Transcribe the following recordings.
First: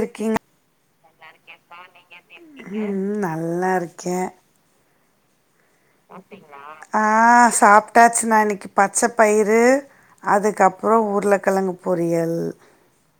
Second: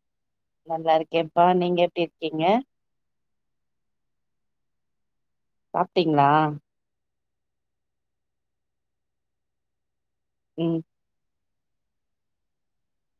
இருக்கிங்கள உம் நல்லா இருக்கேன்ப்பா நீங்க இருக்கே எப்டி நிங்க இருக்கீங்க எப்புடி இருக்கே உம் நல்லா இருக்கேன் சாப்பிட்டீங்களா ஆ சாப்பிட்டாச்சுனா இன்னைக்கு பச்சை பயிரு ம் அதுக்கப்புறம் ஊருல உருலகிழங்கு பொரியல்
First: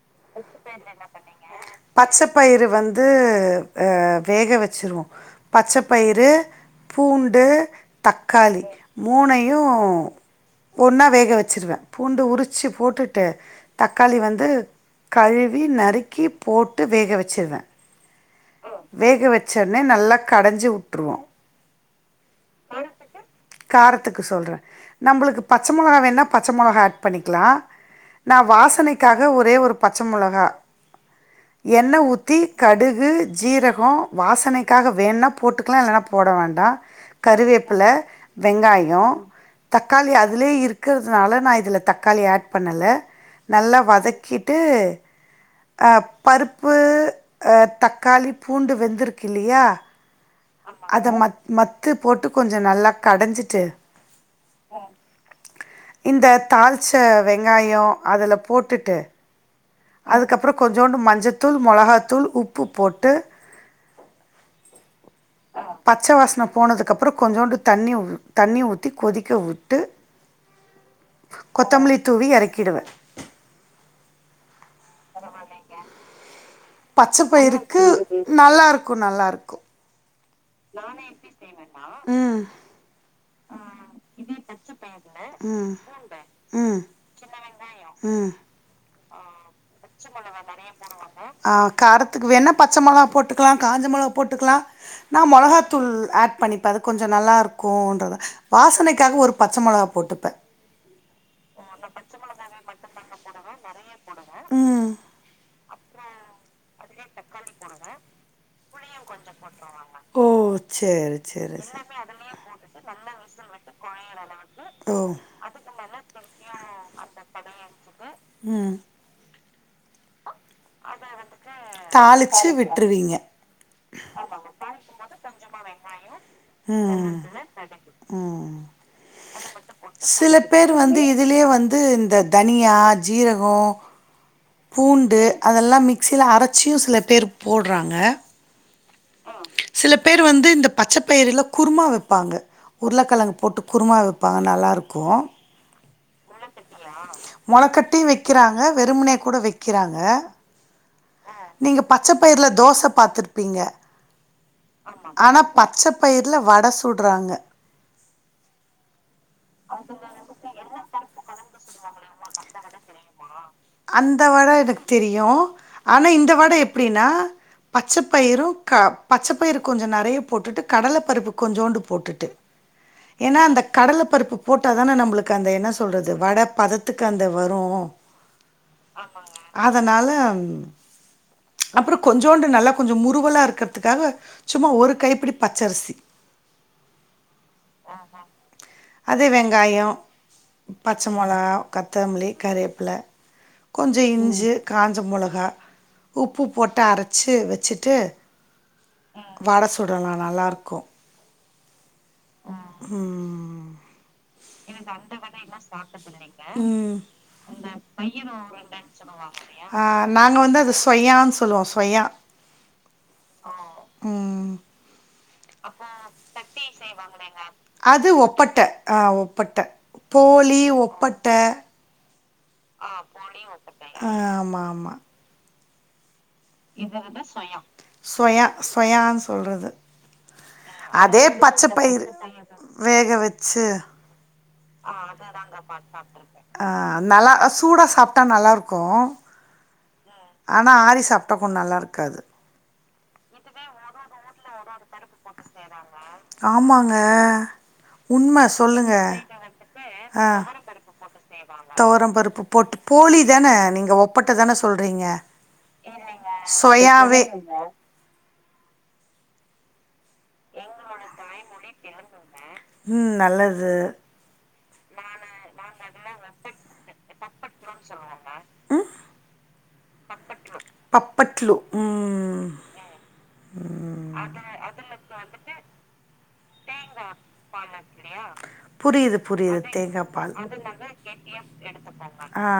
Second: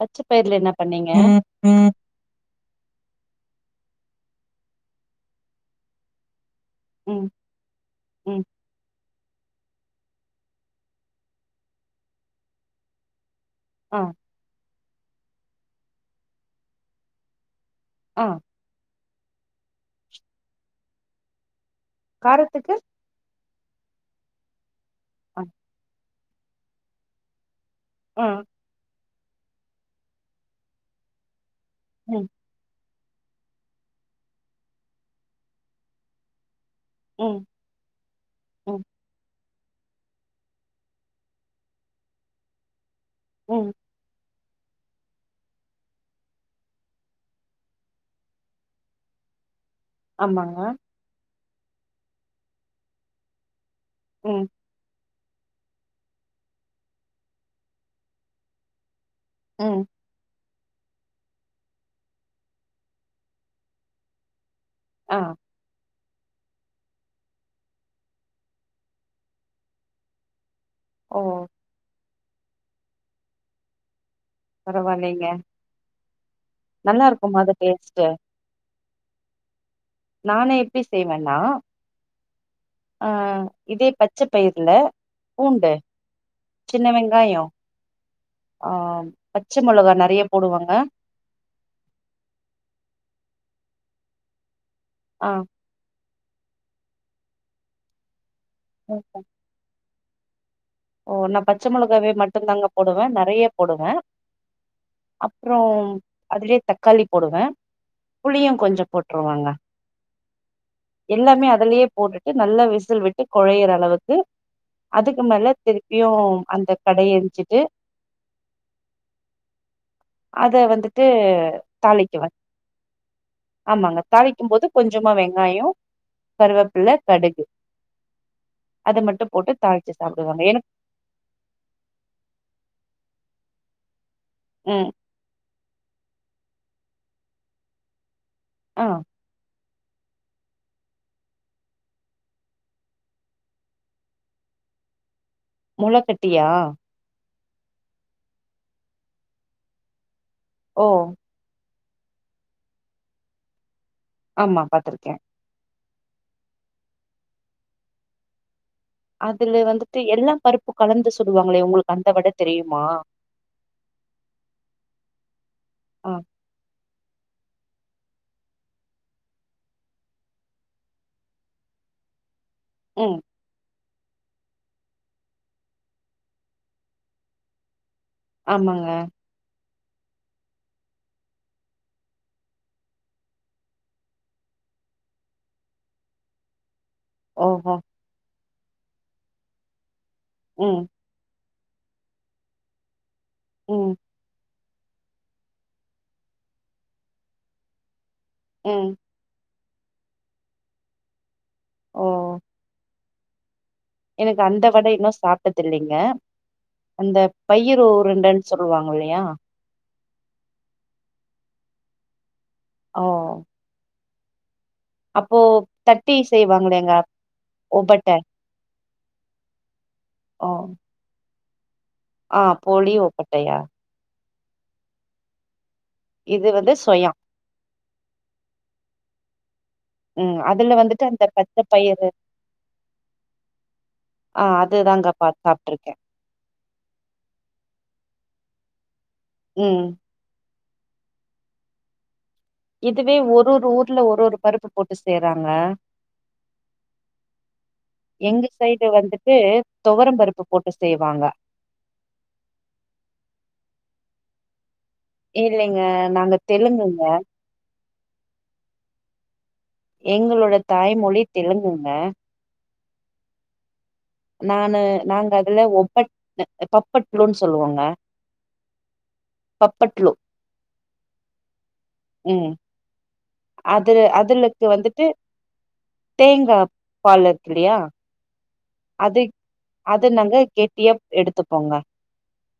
பச்ச பயிர்ல என்ன பண்ணீங்க ம் பச்சைப்பயுரு வந்து ஆஹ் வேக வச்சிருவோம் பச்சை பயிறு பூண்டு பூண்டு ம் தக்காளி மூணையு ஒன்னா வேக வச்சுருவே பூண்டு உரிச்சு போட்டுட்டு ஆ தக்காளி வந்து கழுவி நறுக்கி போட்டு வேக வச்சிருவே ஆ வேக வச்சனே நல்லா கடஞ்சி உட்ருவோ காரத்துக்கு காரத்துக்கு சொல்றே நம்மளுக்கு ஆ பச்ச மொளகா வேண்ணா பச்ச மொளகா ஆட் பண்ணிக்லா ஆ நா வாசனைக் க்காக ஒரே ஒரு பச்ச மொளகா எண்ண ம் ஊத்தி கடு கு ஜீரகம் வாசனைக்காக வேண்னா போட்டுக்கலா இல்லன்னா போட வேண்டா ம் கருவேப்பில ம் வெங்காயொ தக்காளி அதுலயே இருக்குறதுனால நா இதுல தக்காளி ஆட் பண்ணல ம் நல்லா வதக் க்கிட்டு அ பருப்பு அ தக் காளி பூண்டு வெந்துருக்கில்லையா ஆமாங்க மத்து போட்டு கொஞ்ச நல்லா கடஞ்சுட்டு உம் இந்த தாள்ச்ச வெங்காயொ அதுல போட்டுட்டு உம் ப்றொ கொஞ்சோண்டு மஞ்சத்தூள் மொளகாத்தூள் உப்பு போட்டு ஆ பச்ச வாசன போனதுக்கப்றொ கொஞ்சோண்டு தண்ணி தண்ணி ஊத்தி கொதிக்க விட்டு ஓ கொத்தமல்லி தூவி எறக்கிடுவே பரவால்லைங்க பச்ச பயிருக்கு நல்லாருக் க்கு நல்லாருக்கு நானு எப்டி செய்வேன்னா ம் ஆ ம் இதே பச்ச பயிர்ல பூண்டு சின்ன வெங்காயோ ம் ஆ பச்ச மொளகா நெறைய போடுவங்க அ காரத்துக்கு வேனா பச்ச மொளா போட்டுக்கலா காஞ்ச மொளா போட்டுக்கலா நான் ஆ மொளகாத்தூள் ஆட் பண்ணிப்ப அது கொஞ்சம் நல்லா இருக்கும்ன்றது வாசனைக்காக ஒரு பச்சை மொளக போட்டுப்பேன் ஓ நான் பச்சை மிளகாவே மட்டு தாங்க போடுவேன் நறைய போடுவேன் ம் அப்புறம் அதுலே தக் காளி போடுவேன் புளியும் கொஞ்சம் ஆமாங்க ஓ சேரி எல்லாமே சேரி அதுலே போட்டுட்டு நல்ல விசில் விட்டு கொழையிற அளவுக்கு ஓ அதுக்கு மேல திருப்பியும் அந்த கட எரிச்சிட்டு உம் அத வந்துட்டு தாளிக்குவே தாளிச்சு விட்ருவீங்க ஆமாங்க தாளிக்கும் போது கொஞ்சமா வெங்காயம் கருவப்புள்ள ம் கடுகு ம் அது மட்டும் போட்டு தாழிச்சு சில சாப்பிடுவங்க எனக்கு பேர் வந்து இதுலயே வந்து இந்த தனியா ஜீரகம் ம் பூண்டு அதெல்லாம் மிக்ஸி மிசில அரைச்சியும் சில பேர் போட்றாங்க ஆஹ் சில பேர் வந்து இந்த பச்சைப்பயிரில குருமா வப்பாங்க உருளைக்கெழங்கு போட்டு குருமா வப்பாங்க நல்லாருக்கும் மொளை கட்டியா மொளக்கட்டி வைக்கிறாங்க வெறுமனே கூட வைக்கிறாங்க ஓ நீங்கள் பச்சை பயிரில்ல தோசை பாத்துருப்பீங்க ஆமா பாத்துருக்கேன் பயிர்ல வடை சுடுறாங்க அதுல வந்துட்டு எல்லாம் பருப்பும் கலந்து சு சுடுவாங்களே உங்களுக்கு அந்த வடைத்தெ தெரியுமா அந்த வடை எனக்கு தெரியும் ஆனா ஆ இந்த வடை எப் எப்டின்னா பச்சைப்பயிரும் க பச்சைப்பயிர்கொஞ்சம் நறைய போட்டுட்டு கடலை பருப்பு கொஞ்சோண்டு போட்டுட்டு ம் ஏன்னா அந்த கடலை பருப்பு போட்டாதானே நம்மளுக்கு அந்த என்ன சொல்றது வடை பதத்துக்கு அந்த வரும் ஆமாங்க அதனால் அப்புறம் கொஞ்சோண்டு நல்லா கொஞ்சம் முருவலா இருக்கிறதுக்காக சும்மா ஒரு கைப்பிடி பச்ச அரிசி ஓஹோ அது வெங்காயம் ம் பச்ச முலகா கொத்தமல்லி கருவேப்பில ம் கொஞ்சம் இஞ்சு காஞ்ச மிளகா உப்பு போட்டு அரைச்சு வச்சுட்டு ம் வட சுடலாம் நல்லாயிருக்கும் ஓ உம்ம் எனக்கு அந்த வடை இன்னும் சாப்டது இல்லைங்க உம் அந்த பயிர் பயிறு உருண்டன்னு சொல்லுவாங்க உருண்டைன்னு இல்லையா சொல்வாங்க இல்லை சொன்னீங்க இல்லையா ஆஹ் நாங்கள் வந்து அது ஸொய்யான்னு சொல்லுவோம் ஸொய்யா ஓ உம்ம் அப்போ தட்டி செய்வாங்களேங்க செய்வாங்கலேங்க ஒபட்ட அது ஒப்பட்ட ஆஹ் ஒப்பட்ட ஓ போலி ஒப்பட்ட ஆ போளி ஆஹ் போலி ஒப்பட்டையா ஆமா ஆமா இது வந்து சொயா ஸொய்யா ஸொய்யா சொல்றது ம் அதுல வந்துட்டு அதே அந்த பச்ச பச்சை பயறு பயிறு வேக வச்சு ஆ அதுதாங்க பா சாப்ட்ருக்கே அஹ் நல்லா சுடா சாப் ட்டா நல்லா இருக்கும் உம் ஆனா ஆரி சாப் ட்ட அப்பறம் நல்லா இருக்காது இதுவே ஒரு ஒரு ஊர்ல ஒரு ஒரு பருப்பு போட்டு செய்யறாங்க ஆமாங்க. உண்ம எங்க சைடு சொல்லுங்க. வந்துட்டு துவர பருப்பு போட்டு செய்வாங்க துவரம் பருப்பு போட்டு போலி தானே நீங்க ஒப்பட்ட தானே சொ சொல்றீங்க இல்லைங்க நாங்க தெலுங்குங்க ஸொய்யாவே எங்களோட தாய்மொழி தெலுங்குங்க உம் நல்லது நானு நாங்க அதுல ஒப்படபட்பட் ரோல்ஸ் சொல்லுவோங்க பப்பட்லோ பப்பட்லோ உம் ம் அது அதுலக்கு வந்துட்டு தேங்காய் பால் இருக்கு இல்லயா ஆ புரியுது புரியுது தேங்காய் பால் கெட்டியா எடுத்துப்போங்க ஹ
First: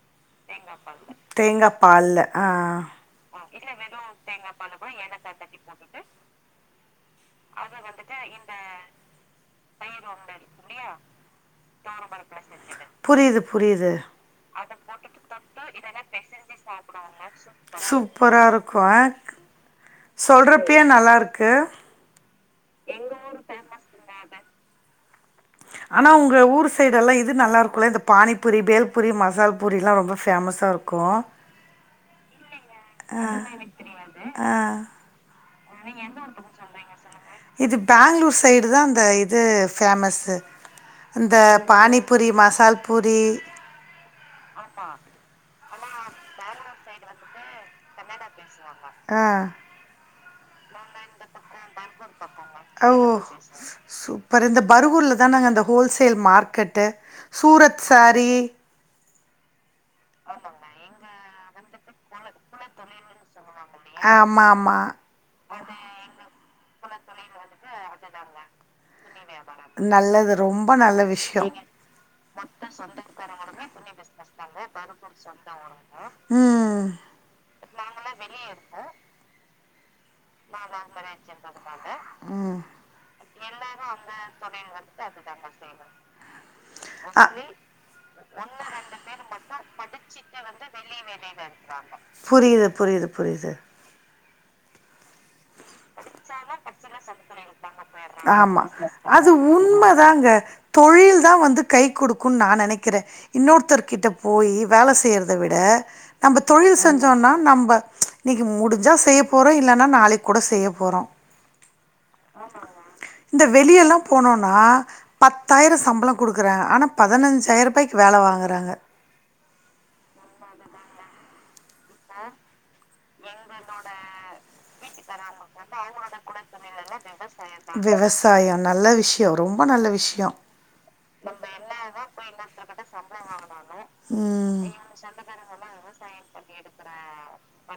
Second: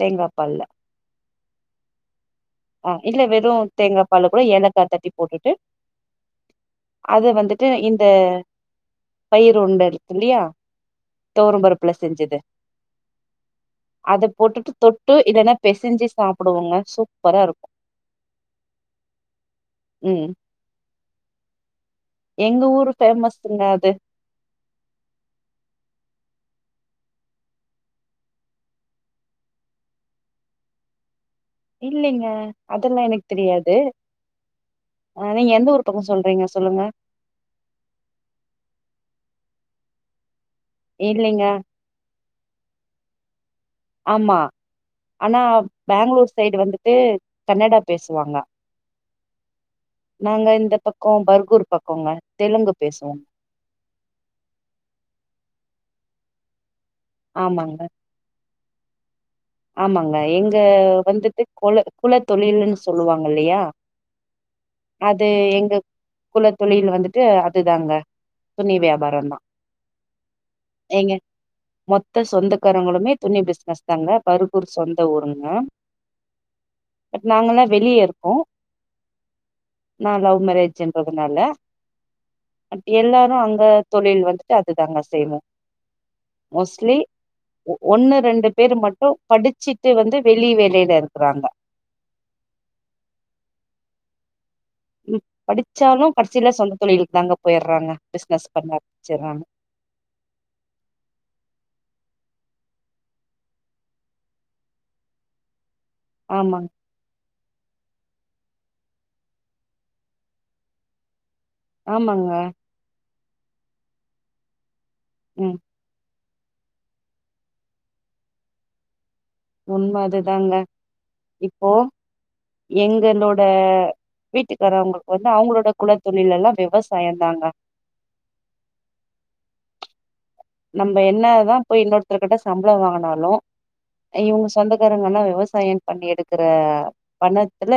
தேங்காய் பால்ல தேங்காய் பாலில் ஆ ஆஹ் இல்ல வெறும் தேங்காய் பால் கூட ஏலக்காய் தட்டி போட்டுட்டு அது வந்து இந்த பயறு உருண்ட இருக்குதில்லையா துவரம் பருப்புல செஞ்சது புரியுது புரியுது அதை போட்டுட்டு தொட்டு இதெல்லாம் பெசஞ்சி சாப்பிடுவோங்க சூப்பரா இருக்கும் சூப்பராக இருக்கும் ஆ உம் குத்த எங்க ஊரு பேமஸ்ங்க அது ஆனா உங்க ஊர் சைடெல்லாம் இது நல்லா இருக்கும்ல்ல இந்த பானிபூரி பேல்பூரி மசால்பூரிய எல்லா ரொம்ப ஃபேமஸ்ஸா இருக்கும் இல்லங்க ஆஹ் அஹ் ஆ நீங்க எந்த ஊர் பக்கோ சொல்றீங்க சொல்லுங்க இது பெங்களூர் சைடு தான் அந் இது ஃபேமஸ்ஸு இந்த இல்லைங்க பாணிப் பூரி மசால் பூரி ஆமா ஆனா பெங்களூர் சைடு வந்துட்டு கன்னடா பேசுவாங்க ஆஹ் நாங்க இந்த பக்கம் பகுரூ பக்க ஓ சூப்பர் இந்த பருூர்ல தான் நாங்க அந்த ஹோல் சேல் மார்க்கெட்டு ஆமாங்க சூரத் சாரி ஆமாங்க எங்க வந்துட்டு குல குல தொழில்னு சொல்லுவாங்க இல்லையா ஆமா ஆமா அது எங்க குல தொழில் வந்துட்டு அதுதாங்க துணி வியாபாரந்தா நல்லது ரொம்ப நல்ல எங்க விஷயம் மொத்த சொந்தக்காரங்களுமே துணி பிசினஸ் தாங்க பர்கூர் சொந்த ஊருங்க உஹ்ஹ் பட் நாங்கல்லா நான் லவ் மேரேஜ்ன்றதுனாலட் ம் எல்லாரும் அங்க தொழில் வந்துட்டு அதுதாங்க செய்வோம் மோஸ்ட்லி ஆ ஒன்னு ரெண்டு பேர் மட்டும் படிச்சுட்டு வந்து வெளி வேளையில இருக்கறாங்க புரியுது புரியுது புரியுது உம் படிச்சாலும் பிசினஸ் ஆமா பண்ண அது ஆரம்பிச்சடுறாங்க உண்மைதாங்க தொழில் தான் வந்து கை குடுக் கும்னு நான் நெனைக்கிறேன் இன்னொருத்தர்கிட்ட போய் வேலை செய்றதை விட நம்ம ஆமாங்க தொழில் செஞ்சோம்னா நம்ப இன்னக்கு முடிஞ்சா செய்ய போறோம் இல்லைன்னா நாளைக்கு கூட செய்ய போறோம் ஆமாங்க இந்த வெளியெல்லா போனோன்னா ம் பத்தாயிர சம்பளம் குடுக்குறாங்க ஆனா பதினஞ்சாயருபாய்க்கு வேல வாங்குறாங்க உண்ம அதுதாங்க இப்போ எங்களோட வீட்டுக்காரவங்களுக்கு வந்து அவங்களோட குலத்தொழில் எல்லா விவசாயம் தாங்க விவசாயம் நல்ல விஷ்யொ ரொம் ப நல்ல விஷ்யம் நம்ப என்னதா போய் இன்னொருத்தர்கிட்ட சம்பள வாங்குனாலு இவுங்க ம் சொந்தக்காரங்கன்னா விவசாயம் பண்ணி எடுக்குற பணத்து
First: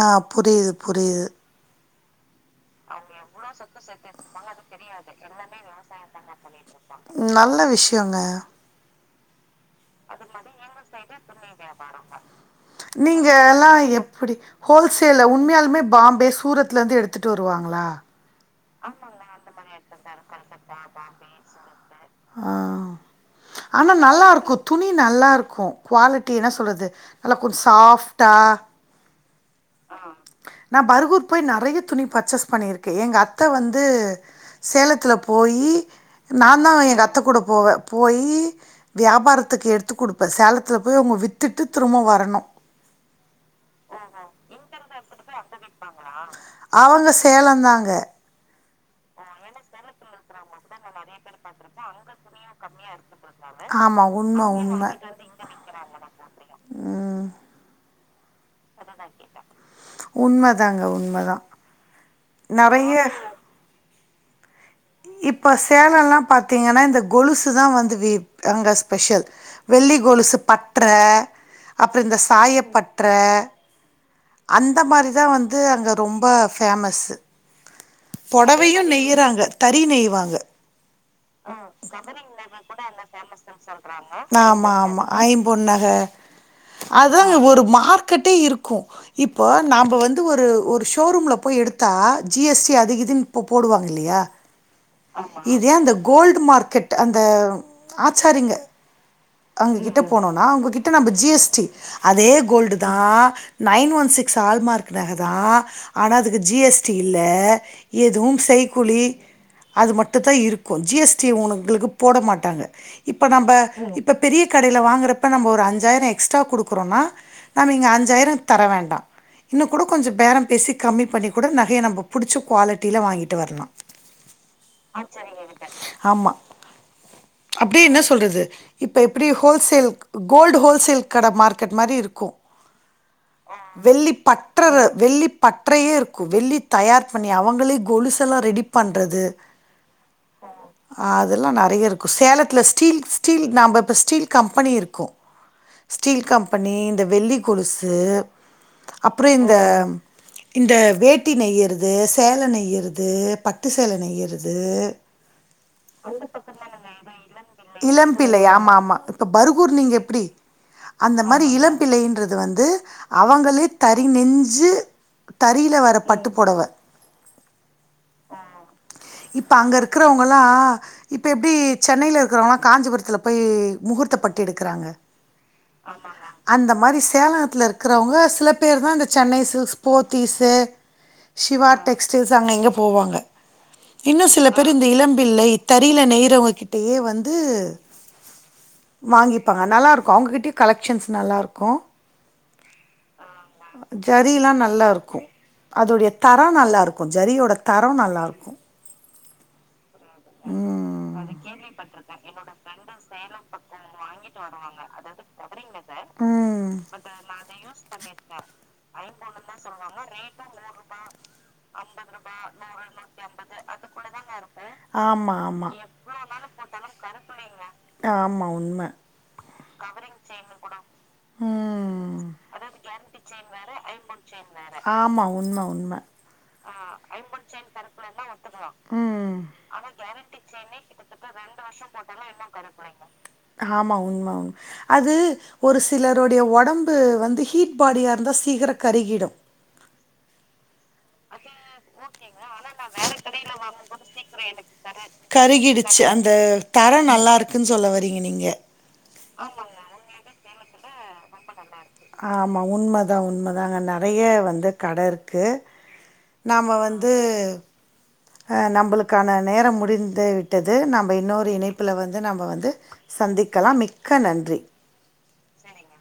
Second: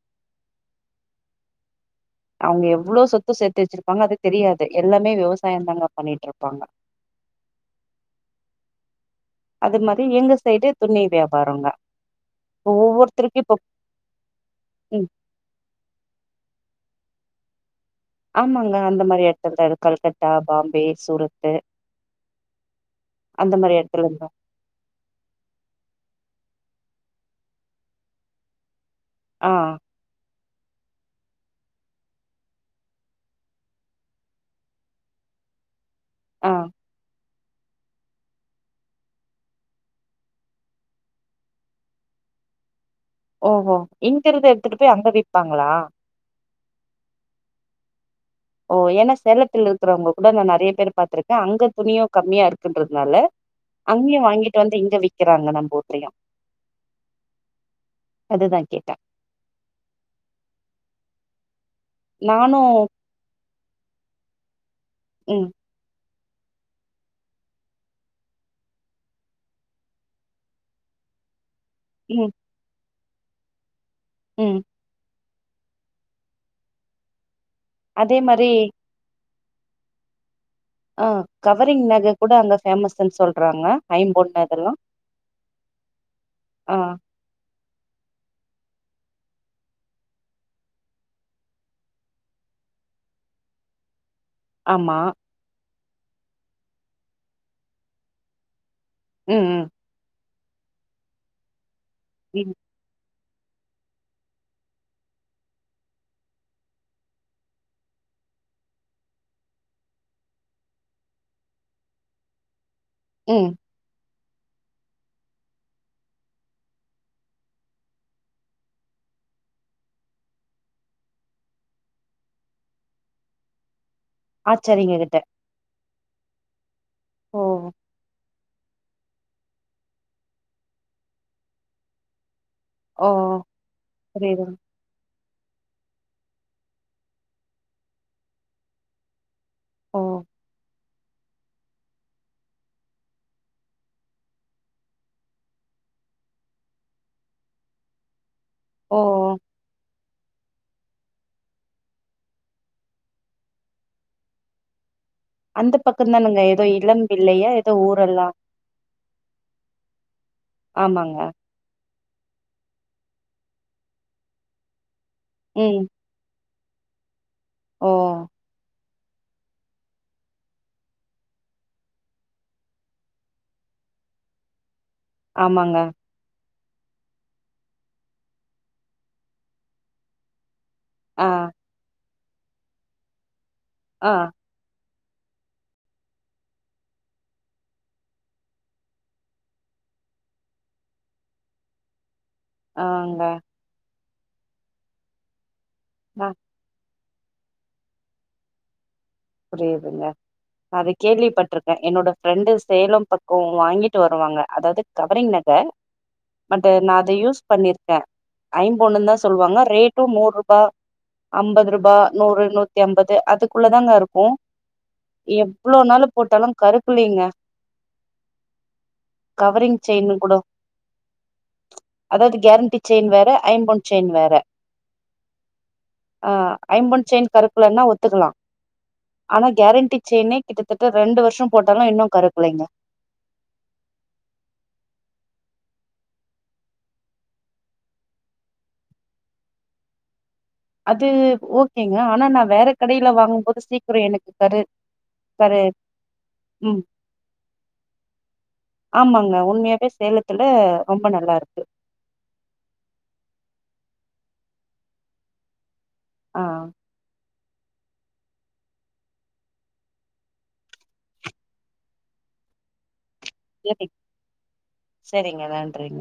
ஆ புரியிது புரியிது அவங்க எவ்ளோ சொத்து சேத்து வச்சிருப்பாங்க அது தெரியாது எல்லாமே விவசாயம் தாங்க பண்ணிட்டு இருப்பாங்க நல்ல விஷ்யொங்க அது மாரி எங்க சைடு துணி வியாபாரங்க நீங்க ஒவ்வொருத்தருக்கு இப்போ எல்லா எப்டி ம் ஹோல்சேல்ல உண்மையாலுமே பாம்பே சூரத் த்ல இருந்து எடுத்துட்டு வருவாங்களா ஆமாங்க அந்த மாரி எடத்துலதா‌ கல்கத்தா பாம்பே சூரத்து ஆ அந்த மாரி ஆனா எடத்துலந்தா நல்லாருக்கு துணி து நல்லா கொ சாஃப்டா ஆ நா பருகூர் போய் நெறைய துணி பர்ச்சேஸ் பண்ணிருக்கே எங்க அத்த வந்து சேலத்துல போயி ஆ நாந்தா எங்க அத்த கூட போவ போயி வியாபாரத்துக்கு எடுத்து குடுப்பே சேலத்துல போய் அவுங்க வித்துட்டு திரும்ப வரணு ஓஹோ இங்கருக்கத எடுத்துட்டு போய் அங்க விப்பாங்களா அவங்க சேலம்தாங்க ஓ ஏனா சேலத்துல இருக்கறவங்க கூட நா நெறைய பேர் பாத்திருக்கே அங்க துணியு கம்மியா இருக்குன்றதுனால ஆமா அங்கயு உண்ம வாங்கிட்டு வந்து உண்ம உம் இங்க விக்கிறாங்க நம்ம ஊர்லயு அதுதா கேட்டே உண்மதாங்க உண்மதா நானு நெறைய ம் இப்ப சேலொல்லா பாத்தீங்கனா இந்த கொலுசு தா வந்து வே அங்க ஸ்பெஷல் வெள்ளி கொலுசு பட்ற அப்ற இந்த ம் சாயப்பட். ட்ற ம் அந்த மாரிதா வந் து அங்க ரொம்ப ஃபேமஸு அதே மாரி பொடவையு நெய்யிறாங்க தறி நெய்வாங்க ஆ கவரிங் நக கூட அங்க ஃபேமஸ்ன்னு சொல்றாங்க ஐம்பொன் ஆமா அதெல்லா ஆமா ஐம்பொன் நக ஆ அதுவு இங்க ஒரு மார்கெட்டே இருக் கு இப்போ நாம்ப வந்து ஒரு ஒரு ஷோரூம்ல போய் எடுத்தா ஜி எஸ் அது இதுன்னு இப்போ போடுவாங்க இல்லையா ஆமா இதே அந்த கோல்டு மார்க்கெட் அந்த ஆச்சாரிங்க ம் ம் அங்ககிட்ட போனும் அவுங்ககிட்ட நம்ம ஜி எஸ்டி அதே ம் கோல்டு தான் நைன் ஒன் சிக்ஸ் ஆல்மார்க் நகை தான் ஆனா அதுக்கு ஜிஎஸ்டி இல்ல எதுவும் செய்கூலி அது மட்டும் தான் இருக்கும் ஜிஎஸ்டி உங்கங்களுக்கு போட மாட்டாங்க இப்ப ம் நம்ம இப்ப இப்போ பெரிய கடையில் வாங்கிறப்ப நம்ம ஒரு அஞ்சாயிரம் எக்ஸ்ட்ரா கொடுக்குறோம்னா நம்ம இங்கே அஞ்சாயிரம் தர வேண்டாம் இன்னும் கூட கொஞ்சம் பேரம் பேசி கம்மி பண்ணி கூட நகையை நம்ப புடிச்சு குவாலிட்டியில வாங்கிட்டு வரலா ஆச்சாரிங்க ஆஹ் கிட்ட சரிங்க ஆமா ஓ அப்டியே என்ன சொல்றது இப்ப எப்டி ஹோல்சேல்க் கோல்டு ஹோல்சேல் கட மார்க்கெட் மாரி இருக்கும் ஓ வெள்ளி புரியுதுங் பற்ற வெள்ளி பற்றையே இருக்கு வெள்ளி தயார் பண்ணி அவுங்களே கொலுசல்லா ரெடி பண்றது ஓ [unintelligible] அதெல்லா நறைய இருக்கு சேலத்துல ஸ்டீல்-ஸ்டீல் நம்ம இப்போ ஸ்டீல் கம்பெனி இருக்கும் ஸ்டீல் கம்பெனி இந்த வெள்ளி கொலுசு ஓ அப்றம் இந்த இந்த வேட்டி நையிறது சேல நெய்யிறது பட்டு சேல நெய்யிறது அந்த பக்கந்தானுங்க ஏதோ இளம் பிள்ளையா ஏதோ ஊரெல்லா இளம்பிள்ளை ஆமா ஆமா இப்ப பருகூர் நீங்க எப்டி ஆமாங்க அந்த மாரி இளம்பிள்ளின் து வந்து அவங்களே தறி நெஞ்சு தறில ம் வர பட்டு புடவை ஓ இப்ப அங்க இருக்கிறவங்கல்லாம் இப்ப எப்படி சென்னையில இருக்கிறவங்காம் காஞ்சிபுரத்துல போய் முகூர்த்த பட்டு எடுக்கறாங்க ஆமாங்க அந்த மாரி சேலத்துல இருக்கிறவங்க சில பேர் தான் இந்த சென்னைசில்க்ஸ் போத்திஸ் ஆ சிவா டெக் டைல்ஸ் அங்க இங்க போவாங்க ஆ இன்னும் சில பேர் இந்த இளம்ப இளம்பிள்ளை தரியில நெய்ரவுங்க கிட்டயே வந்து வாங்கிப்பாங்க நல்லா இருக்கும் அவுங்க கிட்டயும் கலெக்ஷன்ஸ் நல்லா இருக்கு ம் ஆங்க ஜரில்லாம் நல்லா இருக்கும் அதோடைய ஆ தரம் நல்லாயிருக்க இருக்கும் ஜரியோட தரம் நல்லா இருக்கும் புரிதுங்க நான் அத கேள்விப்பட்டிருக்கேன் என்னோட ஃப்ரெண்டு சேலம் பக்கம் வாங்கிட்டு வருவாங்க அதாவது கவரிங் நக பட் ம் நான் அதை யூஸ் பண்ணிருக்கேன் ஐம்பொண்ணு தான் சொல்லுவாங்க ரேட்டும் நூறு ரூபாய் அம்பதுரூபா நூறு நூத்தி அம்பது அதுக்குள்ளதாங்க இருக்கும் ஆமா உ ஆமா எவ்வளவு நால போட்டாலு கருப்புள்ளிங்க ஆமா உண்ம கவரிங் செயின் கூட ம் அதாவது கேரண்டி செயின் வேற ஐம்பொன் செயின் வேற ஆமாம் உண்ம உண்ம ஆ ஐம்பொன் செயின் கருப்புலனா ஒத்துக்கலாம் உம் உம் செயினே கிட்டத்தட்ட ரெண்டு வருஷம் போட்டாலும் இன்னும் கருக்குலைங்க ஆமா உண்ம உண்ம அது ஒரு சிலருடய உடம்பு வந்து ஹீட் பாடியா இருந்தா சீக்கிரம் கருகிடும் அது ஓகேங்க ஆனா நான் வேற கடையில வாங்கும் போது சீக்கிரம் எனக்கு கரு கரு கருகிடுச்சி அந்த ம் தரம் நல்லா இருக்குன்னு சொல்ல வரீங்க நீங்க த்துல ரொம்ப நல்லா இருக்கு ஆமா உண்மதான் உண்மதான் அங்க நெறைய வந்து கட இருக்கு ஆ நாம வந்து அஹ் நம்மளுக்கான நேரம் முடிந்து விட்டது நம்ம இன்னொரு இணைப்புல வந்து நம்ம வந்து சந்திக்கலாம் சரி மிக்க நன்றி சரிங்க நன்றிங்க